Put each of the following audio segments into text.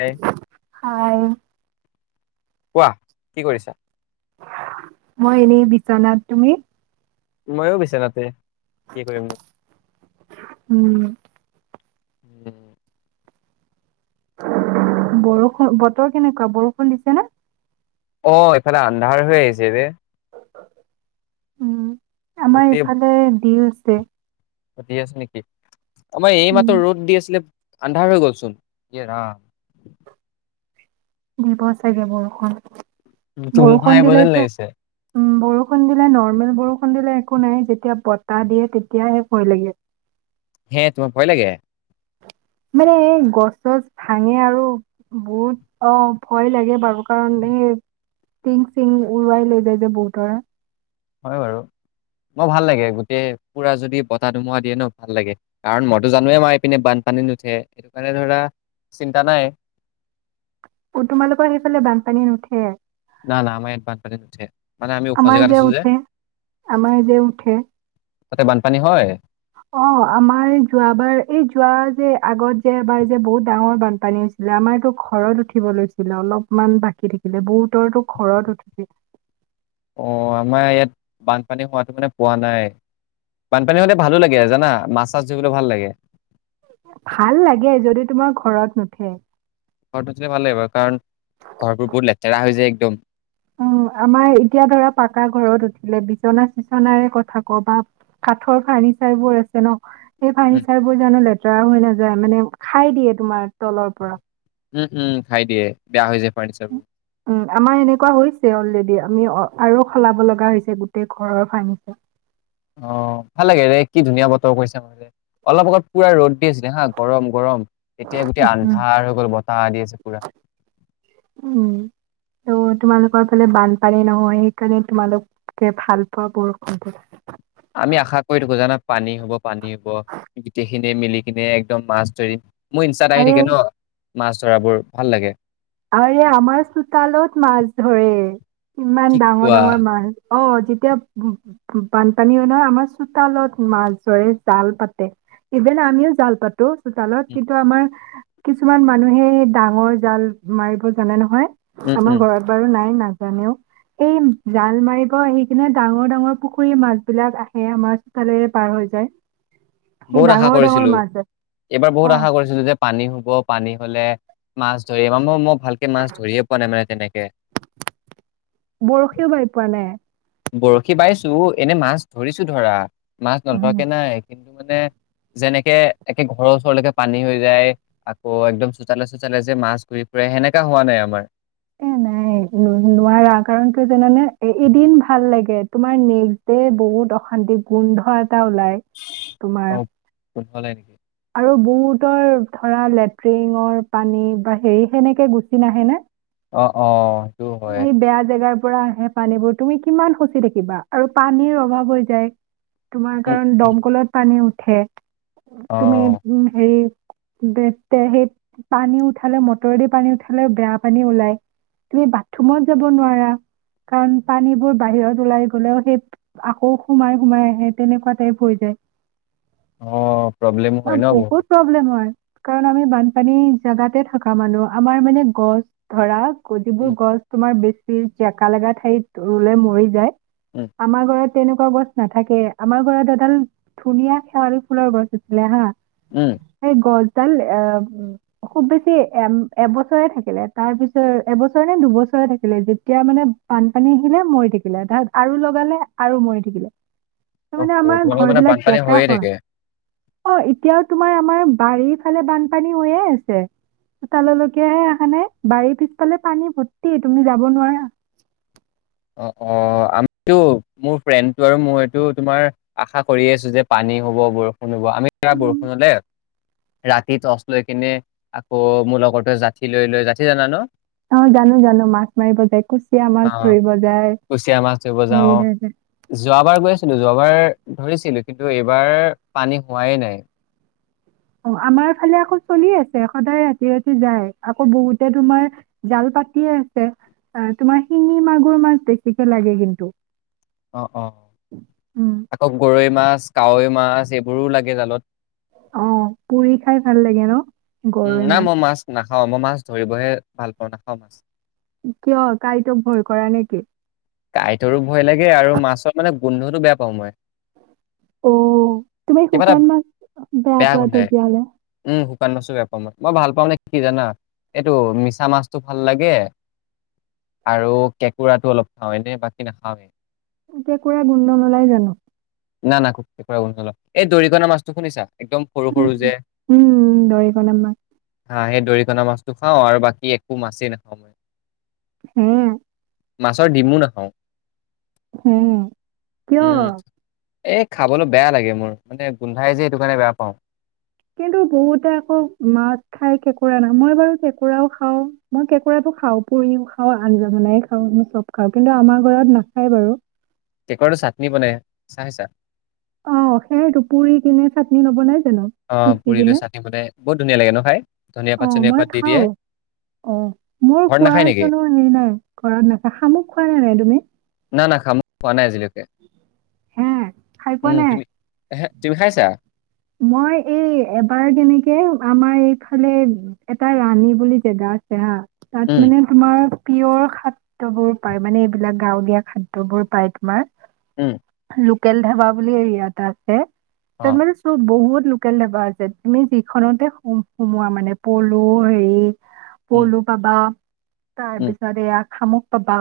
এ hi কোৱা, কি কৰিছা? মই এনেই বিচনাত তুমি ময়ো বিচনাত পৰি‌ আ কি কৰিম নো উম উম বৰষু, বতৰ কেনেকুৱা, বৰষুণ দিছে নে? অ', এইফালে আন্ধাৰ হৈ আহিছে ৰে। উম আমাৰ ইফালে দি হো সুধি আছে নেকি? আমাৰ এই উম মাত্ৰ ৰ'দ দি আছিলে। আন্ধাৰ হৈ গ'লচোন, এ ৰাম। দিব চাগে বৰষুণ। ধুমুহা বৰষুণ আহিব যেন দিলেতো লাগিছে। উম বৰষুণ দিলে নৰ্মেল বৰষুণ দিলে একো নাই, যেতিয়া বতাহ দিয়ে তেতিয়াহে ভয় লাগে। হে, তুমাৰ ভয় লাগে? মানে এই গছ গছ ভাঙে আৰু বহুত অ', ভয় লাগে বাৰু কাৰণ এই টিং চিং উৰুৱাই লৈ যায় যে বহুতৰে। হয় বাৰু। মো ভাল লাগে গোটেই পুৰা যদি বতাহ ধুমোৱা দিয়ে ন ভাল লাগে, কাৰণ মইতো জানোৱে মাৰি পিনে বানপানী নুঠে সেইটো কাৰণে ধৰা চিন্তা নাই। অ', তোমালোকৰ সেইফালে বানপানী নুঠে? না না আমাৰ ইয়াত বান নুঠে। মানে আমি ওখ আমাৰ জেগাত যে আছো উঠে আমাৰ যে উঠে। তাতে বানপানী হয়। অ', আমাৰ যোৱাবাৰ এই যোৱা যে আগত যে এবাৰ যে বহুত ডাঙৰ বানপানী হৈছিলে, আমাৰো ঘৰত উঠিব লৈছিলে অলপমান বাকী থাকিলে বহুতৰো ঘৰত উঠিছিল। অ', আমাৰ ইয়াত বানপানী হোৱাতো মানে পোৱা নাই। বানপানী হওঁতে ভালো লাগে জানা, মাছ চাছ ধৰিবলৈ ভাল লাগে। ভাল লাগে যদি তোমাৰ ঘৰত নুঠে। ঘৰটো উঠে ভাল লাগিব কাৰণ ঘৰবোৰ বহুত লেতেৰা হৈ যায়। ম [unintelligible] অ', আমাৰ এতিয়া ধৰা পাকা ঘৰত উঠিলে, বিচনা চিচনাৰে কথা কও বা কাঠৰ ফাৰ্ণিচাৰ বোৰ আছে ন। সেই উম ফানীচাৰ বোৰ জানো লেতে টেৰা হৈ নাযায়, মানে খাই দিয়ে তোমাৰ তলৰ পৰা। উম উম খাই দিয়ে, বেয়া হৈ যায় ফাৰ্ণিচাৰ বোৰ। উম আমাৰ এনেকুৱা হৈছে অলৰেডি আমি আৰু সলাব লগা হৈছে গোটেই ঘৰৰ ফাৰনিচাৰ। অ ভাল লাগে ৰে কি ধুনীয়া বতৰ কৈছা, মে অলপ অগত পুৰা ৰ'দ দি আছিলে হা গৰম গৰম। এতিয়া গোটেই উম আন্ধাৰ হৈ গ'ল বতাহ দি আছে পোৰা। উম ত' তোমালোকৰ ফালে বানপানী নহয় সেইকাৰণে তোমালোকে ভাল পোৱা মোৰ সম্ভৱ। আমি আশা কৰি থাকো জানা পানী হ'ব। পানী হ'ব গোটেইখিনি। মিলি কিনে একদম মাছ ধৰি। মোৰ ইমছটাত আহি আৰে থাকে ন। মাছ ধৰাবোৰ ভাল লাগে। আৰে আমাৰ চোতালত মাছ ধৰে, কি ইমান ডাঙৰ কোৱা ডাঙৰ মাছ। অ', যেতিয়া বানপানী হয় নহয় আমাৰ চোতালত মাছ ধৰে জাল পাতে। ইভেন আমিও জাল পাতো চোতালত কিন্তু আমাৰ কিছুমান মানুহে ডাঙৰ জাল। মাৰিব জানে উম নহয়। আমাৰ উম ঘৰত বাৰু নাই অনা। জানেও, এই জাল মাৰিব আহি কিনে ডাঙৰ-ডাঙৰ পুখুৰী মাছ বিলাক আহে, আমাৰ চোতালেৰে পাৰ হৈ যায়। সেই বহুত আশা ডাঙৰ ডাঙৰ কৰিছিলো, মাছ এইবাৰ অ বহুত আশা কৰিছিলো যে পানী হ'ব, পানী হ'লে মাছ ধৰিম, মই ভালকে মাছ ধৰিয়ে পোৱা নাই মানে তেনেকে বৰশীও বাই পোৱা নাই। বৰশী বাইছো এনে মাছ ধৰিছো ধৰা মাছ উম, নধৰাকে নাই কিন্তু মানে যেনেকে একে ঘৰৰ ওচৰলৈকে পানী হৈ যায়, আকৌ একদম চোতালে-চোতালে যে মাছ ঘুৰি ফুৰে, সেনেকা হোৱা নাই আমাৰ। এ নাই নোৱাৰা কাৰণ কিয় জানেনে? এ এদিন ভাল লাগে। তোমাৰ নেক্সট ডে' বহুত অশান্তিত গোন্ধ এটা ওলাই তোমাৰ গম পোৱা নাই। আৰু বহুতৰ ধৰা লেট্ৰিঙৰ পানী বা হেৰি সেনেকে গুচি নাহে নে। অ', -অ'। হয় সেই বেয়া জেগা। পৰা আহে পানীবোৰ, তুমি কিমান খচি থাকিবা আৰু পানীৰ অভাৱ হৈ যায়। তোমাৰ উম, কাৰণ উম, দমকলত পানী উঠ উঠে। অ তুমি উম' হেৰি সেই পানী উঠালে মটৰেদি পানী উঠালে, বেয়া পানী ওলাই তুমি ৰুমত যাব নোৱাৰা কাৰণ পানীবোৰ বাহিৰত ওলাই গলেও সেই আকৌ সোমাই, সোমাই আহে তেনেকুৱা টাইপ হৈ যায়। অ' প্ৰব্লেম বা হয় ন বহুত। প্ৰব্লেম হয় কাৰণ আমি বানপানী জেগাতে থকা মানুহ আমাৰ মানে গছ ধৰা কজিবোৰ উম গছ। তমাৰ বেছি জেকা লগা ঠাইত ৰুলে মৰি যায়। উম আমাৰ ঘৰত তেনেকুৱা গছ নাথাকে, আমাৰ ঘৰত এডাল ধুনীয়া শেৱালি ফুলৰ গছ আছিলে হা উম সেই গছ এডাল খুব বেছি এ এবছৰে থাকিলে তাৰ পিছৰ এবছৰ নে দুবছৰ থাকিলে যেতিয়া মানে বানপানী আহিলে মৰি থাকিলে ত আৰু লগালে আৰু মৰি থাকিলে। অ তাৰমানে আমাৰ তোমালোকৰ ঘৰ মানে বিলাক বানপানী জেকা হৈয়ে হয়। থাকে অ' এতিয়াও তোমাৰ আমাৰ বাৰীৰ ফালে বানপানী হৈয়ে আছে, চোতাললৈকেে এখানে বাৰীৰ পিছফালে পানী। ভৰ্তি তুমি যাব নোৱাৰা। অ', -অ' আমিতো মোৰ ফ্ৰেণ্ডটো আৰু মইতো তোমাৰ আশা কৰি আছো যে পানী হ'ব, বৰষুণ হ'ব। আমি কা উম, বৰষুণলে ৰাতি টৰ্চ লৈ কিনে আকৌ মোৰ লগৰতে ষাঠি লৈ লৈ ষাঠি জানা ন? অ' জানো-জানো মাছ মাৰিব যায়, কুচিয়া অ মাছ ধৰিব যায়। কুচিয়া মাছ ধৰিব হেৰি যাও, ধৰিব যোৱাবাৰ গৈ আছিলো। যোৱাবাৰ ধৰিছিলো কিন্তু এইবাৰ পানী হোৱাই নাই। অ', আমাৰ ফালে আকৌ চলি আছে, সদায় ৰাতি-ৰাতি যায়। আকৌ বহুতে তোমাৰ জাল পাতিয়ে আছে। তোমাৰ শিঙি, মাগুৰ মাছ বেছিকে লাগে কিন্তু। অৱ অৱ উম আকৌ গৰৈ মাছ কাৱৈ মাছ এইবোৰো লাগে জালত। অ', পুৰি খাই ভাল লাগে ন'। উম, নাই মাছ না খাওঁ মই মাছ ধৰিবহে ভাল পাওঁ, নাখাওঁ মাছ। কিয় কাইতক ভয় কৰা নেকি? কাঁইটৰো ভয় লাগে আৰু মাছৰ মানে গোন্ধটো বেয়া পাওঁ মই। অ', তুমি কিবা এটা শুকান মাছ বেয়া পোৱা, তেতিয়াহ'লে। উম, শুকান মাছো বেয়া মই ভাল পাওঁ নে কি কি জানা এইটো মিছা মাছটো ভাল লাগে আৰু কেঁকোৰাটো অলপ অ', এনেই বাকী নাখওঁ আমি। কেঁকোৰা গুন্ধ নোলাই জানো। না না কেকোৰা গুন্ধ নাই। এই দৰিকনা মাছটো শুনিছা? একদম সৰু সৰু উম, যে উম, দৰিকণা মাছ। হা সেই দৰিকণা মাছটো খাওঁ আৰু বাকী একো মাছেই নাখাওঁ। হম। মাছ ৰ ডিমো নাখাওঁ। হম, কিয়? উম, এই খাবলৈ বেয়া লাগে মোৰ, মানে গোন্ধাই যে সেইটো কাৰণে বেয়া পাওঁ। কিন্তু বহুতে আকৌ মাছ খায়, কেঁকোৰা না মই বাৰু কেঁকোৰা খাওঁ মই কেঁকোৰাটো খাওঁ পুৰিও খাওঁ, আঞ্জা বনাই খাওঁ চব খাওঁ কিন্তু আমাৰ ঘৰত নাখায় বাৰু। কেঁকোৰাটো চাটনি বনাই চাই চা? অ' সেইটো পুৰি কিনে চাটনি নবনাই। ছিল, হেল্ল' অ' পিটিকি পুৰি লৈ কিনে চাটনি বনাই বহুত ধুনীয়া লাগে ন খাই? ধনিয়া পাত অ', চনিয়া মই পাত দি খাওঁ দিয়ে। অ', মোৰ ঘৰত নাখায় খোৱাৰ নেকি? কোনো হেৰি নাই ঘৰত নাখা, শামুক খোৱা নে নাই তুমি? পোৱা নাই আজিলৈ। হে খাই পোৱা উম নাই তুমি এহে তুমি খাইছা? মই এই এবাৰ যেনেকে আমাৰ এইফালে এটা ৰাণী বুলি জেগা আছে হা। উম। তাত মানে তোমাৰ পিয়ৰ খাদ্যবোৰ পায় মানে এইবিলাক গাঁৱলীয়া খাদ্যবোৰ পায় তোমাৰ। উম। লোকেল ধাবা বুলি ইয়াত আছে। তা অ'। মানে বহুত লোকেল ধাবা আছে, তুমি যি খনতে সোমোৱা মানে পলু, ‌‌হেৰি উম, পলু পাবা তাৰ উম, পিছত এয়া খামুক পাবা।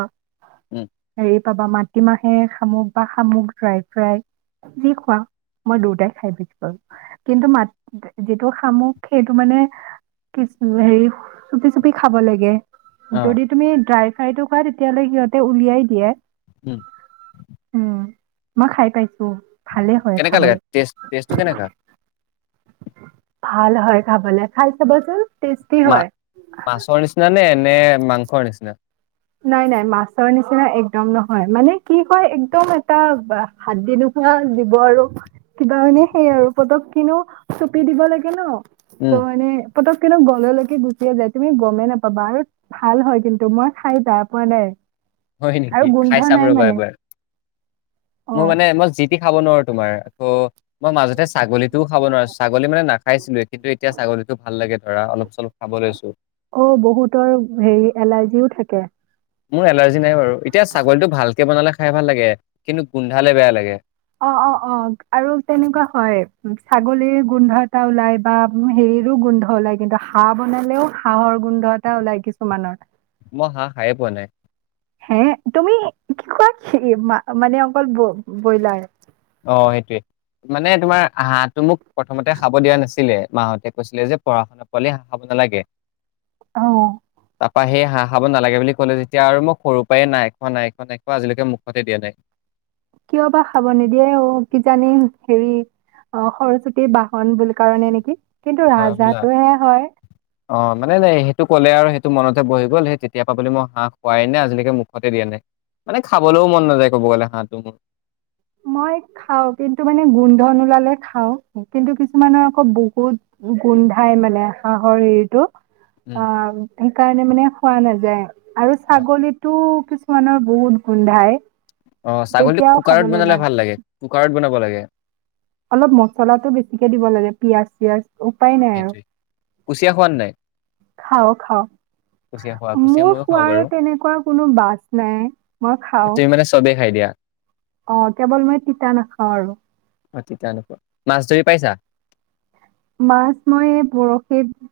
উম। হেৰি পাবা মাটিমাহে শামুক বা শামুক ড্ৰাই ফ্ৰাই যি খোৱা মই দুয়টাই খাই দিওঁ। কিন্তু মাত যিটো শামুক, সেইটো মানে কিছু হেৰি চুপি চুপি খাব লাগে। অ'। যদি তুমি ড্ৰাই সেইটো খোৱা তেতিয়াললে সিহঁতে উলিয়াই দিয়ে। উম। উম মই খাই পাই- কেনেকা লাগে? টেষ্ট, টেষ্ট টো কেনেকা? ভাল হয় খাবলৈ, খাই চাবাচোন। টেষ্টি হয় মা-মাছৰ নিচিনা নে? এনে মাংসৰ নিচিনা নাই নাই মাছৰ নিচিনা একদম নহয়। মানে কি কয় একদম এটা হাদ্দি নোহোৱা জীৱ আৰু কিবা মানে সেই আৰু পতক- কিনো, চুপি দিব লাগে ন। উম। [inaudible] পতককে তো গললৈকে গুচিয়ে যায়, তুমি গমেই নাপাবা। আৰু ভাল হয় কিন্তু, মই খাই যা পোৱা নাই। হয় আৰু নেকি, গোন্ধ খাই চাম নাই ৰবা মানে এবাৰ। অ মোৰ মানে মই যি তি খাব নোৱাৰো তোমাৰ। ত' মই মাজতে ছাগলীটোও খাব নোৱাৰচো, ছাগলী মানে নাখাইছিলোৱে কিন্তু এতিয়া ছাগলীটো ভাল লাগে ধৰা অলপ চলপ খাব লৈছো। অ', বহুতৰ হেৰি এলাৰ্জিও থাকে। মোৰ এলাৰ যি নাই বাৰু এতিয়া ছাগলীটো ভাল কে বনালে খাই ভাল লাগে, কিন্তু গোন্ধালে বেয়া লাগে। অ' অ'- অ' আৰু তেনেকুৱা হয় ছাগলীৰ গোন্ধ এটা ওলাই বা হেৰিৰো গোন্ধ ওলাই, কিন্তু হাঁহ বনালেও হাঁহৰ গোন্ধ এটা ওলাই কিছুমানৰ। মই হাঁহ খায়ে পোৱা নাই। হে তুমি কি খোৱা কি মানে অকল বইলাৰ। অ' সেইটোৱে। মানে তোমাৰ হাঁহটো মোক প্ৰথমতে খাব দিয়া নাছিলে। মাহঁতে কৈছিলে যে পঢ়া শুনা পোৱালি হাঁহ খাব নালাগে। অ'। তাপা সেই হাঁহ খাব নালাগে বুলি ক'লে যেতিয়া আৰু মই সৰুৰ পৰাই নাই খোৱা- নাই খোৱা- নাই খোৱা আজিলৈকে মুখতে দিয়া নাই। কিয় বা খাব নিদিয়ে, অ' কিজানি হেৰি অ' সৰস্বতীৰ বাহন বুলি কাৰণে নেকি। কিন্তু হয় হবলা ৰাজহাঁহটো হে হয়। অ, মানে সেইটো ক'লে আৰু সেইটো মনতে বহি গ'ল, সেই তেতিয়া পা বুলি মই হাঁহ খোৱাই নাই, আজিলৈকে মুখতে দিয়া নাই। মানে খাবলৈও মন নাযায় কব গ'লে হাঁহটো মোৰ। মই খাওঁ কিন্তু মানে গোন্ধ নোলালে খাওঁ, কিন্তু কিছুমানৰ আকৌ বহুত গোন্ধাই মানে হাঁহৰ হেৰিটো। উম অ', সেইকাৰণে মানে খোৱা নাযায়। আৰু ছাগলীতো কিছু কিছুমানৰ বহুত গোন্ধায়। অ', ছাগলীটো কুকাৰত বনালে ভাল লাগে, কুকাৰত বনাব লাগে। [inaudible] অলপ মছলাটো বেছিকে দিব লাগে পিয়াজ চিয়াজ উপায় নাই আৰু, সেইটোৱে কুচিয়া খোৱা নে নাই খাও খাও, কুচিয়া খোৱা কুচিয়া মোৰ ময়ো খাওঁ খোৱাৰ বাৰু তেনেকুৱা কোনো বাছ নাই মই খাও। তুমি মানে চবেই খাই দিয়া অ', কেৱল মই তিতা নাখাওঁ আৰু। অ', তিতা নোখোৱা, মাছ ধৰি পাইছা? মাছ মই বৰশীত,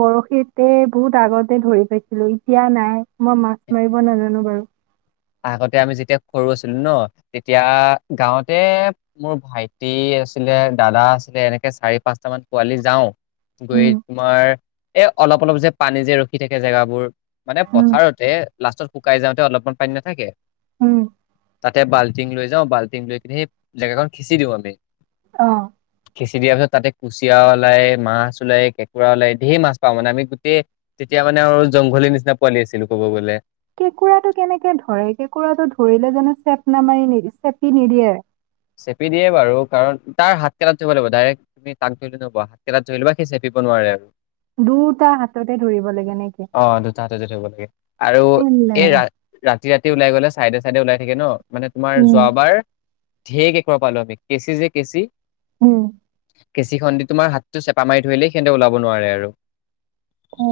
বৰশীতে বহুত আগতে ধৰি পাইছিলোঁ এতিয়া নাই মই মাছ মাৰিব নাজানো বাৰু। আগতে আমি যেতিয়া সৰু আছিলোঁ ন' তেতিয়া, গাঁৱতে মোৰ ভাইটি আছিলে দাদা আছিলে এনেকে চাৰি পাঁচটামান পোৱালি যাওঁ। গৈ, উম তোমাৰ এ অলপ অলপ যে পানী যে ৰখি থাকে জেগাবোৰ মানে উম পথাৰতে লাষ্টত শুকাই যাওঁতে অলপমান পানী নাথাকে। উম, তাতে বাল্টিং লৈ যাওঁ বাল্টিং লৈ কিনে সেই জেগাখন খিঁচি দিওঁ আমি। অ', খিঁচি দিয়া হয়, তাতে কুচিয়া ওলায় মাছ ওলায় কেঁকোৰা ওলায় ধেৰ মাছ পাও মানে আমি গোটেই, তেতিয়া মানে আৰু জংঘলিৰ নিচিনা পোৱালি আছিলো ক'ব গ'লে। হয়, কেঁকোৰাটো ধৰিলে জানোঁ চেপ নামাৰে নি, চেপি নিদিয়ে? চেপি দিয়ে বাৰু কাৰণ তাৰ হাতকেইটাত ধৰিব লাগিব ডাইৰেক্ট তুমি তাক ধৰিলে নপোৱা হাতকেইটাত ধৰি লবা সি চেপিব নোৱাৰে আৰু। দুটা হাততে ধৰিব লাগে নেকি অ', দুটা হতেদি ধৰিব লাগে, আৰু এই ৰাতি ৰাতি ওলাই গলে চাইডে চাইডে ওলাই থাকে ন'। মানে তোমাৰ উম যোৱাবাৰ ঢেৰ কেঁকোৰা পালো আমি কেঁচি যে কেঁচি উম কেঁচি খন দি তোমাৰ হাতটো চেপা মাৰি ধৰিলে সিয়ন্তে ওলাব নোৱাৰে আৰু অ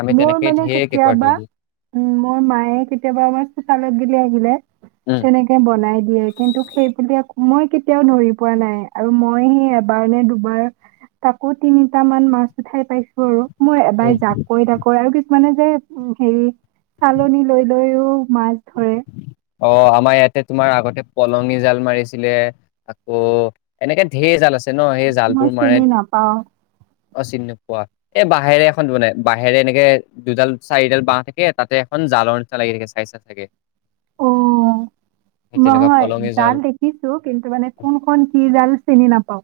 আমি মোৰ তেনেকে মানে ঢেৰ কেঁকোৰা কেতিয়াবা ধৰিলো উ মোৰ মায়ে কেতিয়াবা আমাৰ চোতালত [unintelligible] [inaudible] উম তেনেকে বনাই দিয়ে কিন্তু সেই [unintelligible] মই কেতিয়াও ধৰি পোৱা নাই আৰু মই সেই এবাৰ নে দুবাৰ তাকো তিনিটা মান মাছ উঠাই পাইছো আৰু মই এবাৰ উম। যা [unintelligible] [inaudible] মানে যে হেৰি চালনি লৈ লৈও মাছ ধৰে অ আমাৰ ইয়াতে তোমাৰ আগতে পলঙি জাল মাৰিছিলে আকৌ এনেকে ঢেৰ জাল আছে [unintelligible] ন সেই জাল মই বোৰ মাৰে চিনি নাপাওঁ অচিন নোপোৱা এ বাঁহেৰে [unintelligible] [unintelligible] বাঁহেৰে এনেকে দুডাল চাৰিডাল বাঁহ থাকে তাতে এখন জালৰ নিচনা লাগি থাকে [unintelligible] তাকে অ তেনেকুৱা নহয় পলঙি জাল দেখিছো কিন্তু মানে কোনখন কি জাল চিনি নাপাও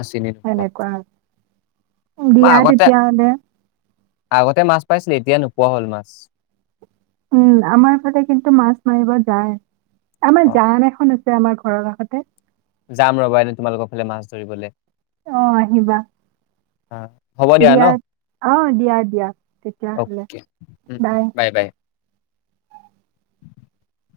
অ চিনি নোপোৱা সেনেকুৱা মই দিয়া আগতে তেতিয়া হলে পাইছিল এতিয়া নোপোৱা হ'ল মাছ উম, আমাৰ ফালে কিন্তু মাছ মাৰিব যায়। আমাৰ অ জান এখন আছ ছে আমাৰ ঘৰৰ কাষতে। যাম ৰ'বা এদিন তোমালোকৰ ফালে মাছ ধৰিবলৈ। অ', আহিবা। আ দিয়া, অ', দিয়া, দিয়া তেতিয়া হ'লে, অকে উম উম বাই। [inaudible]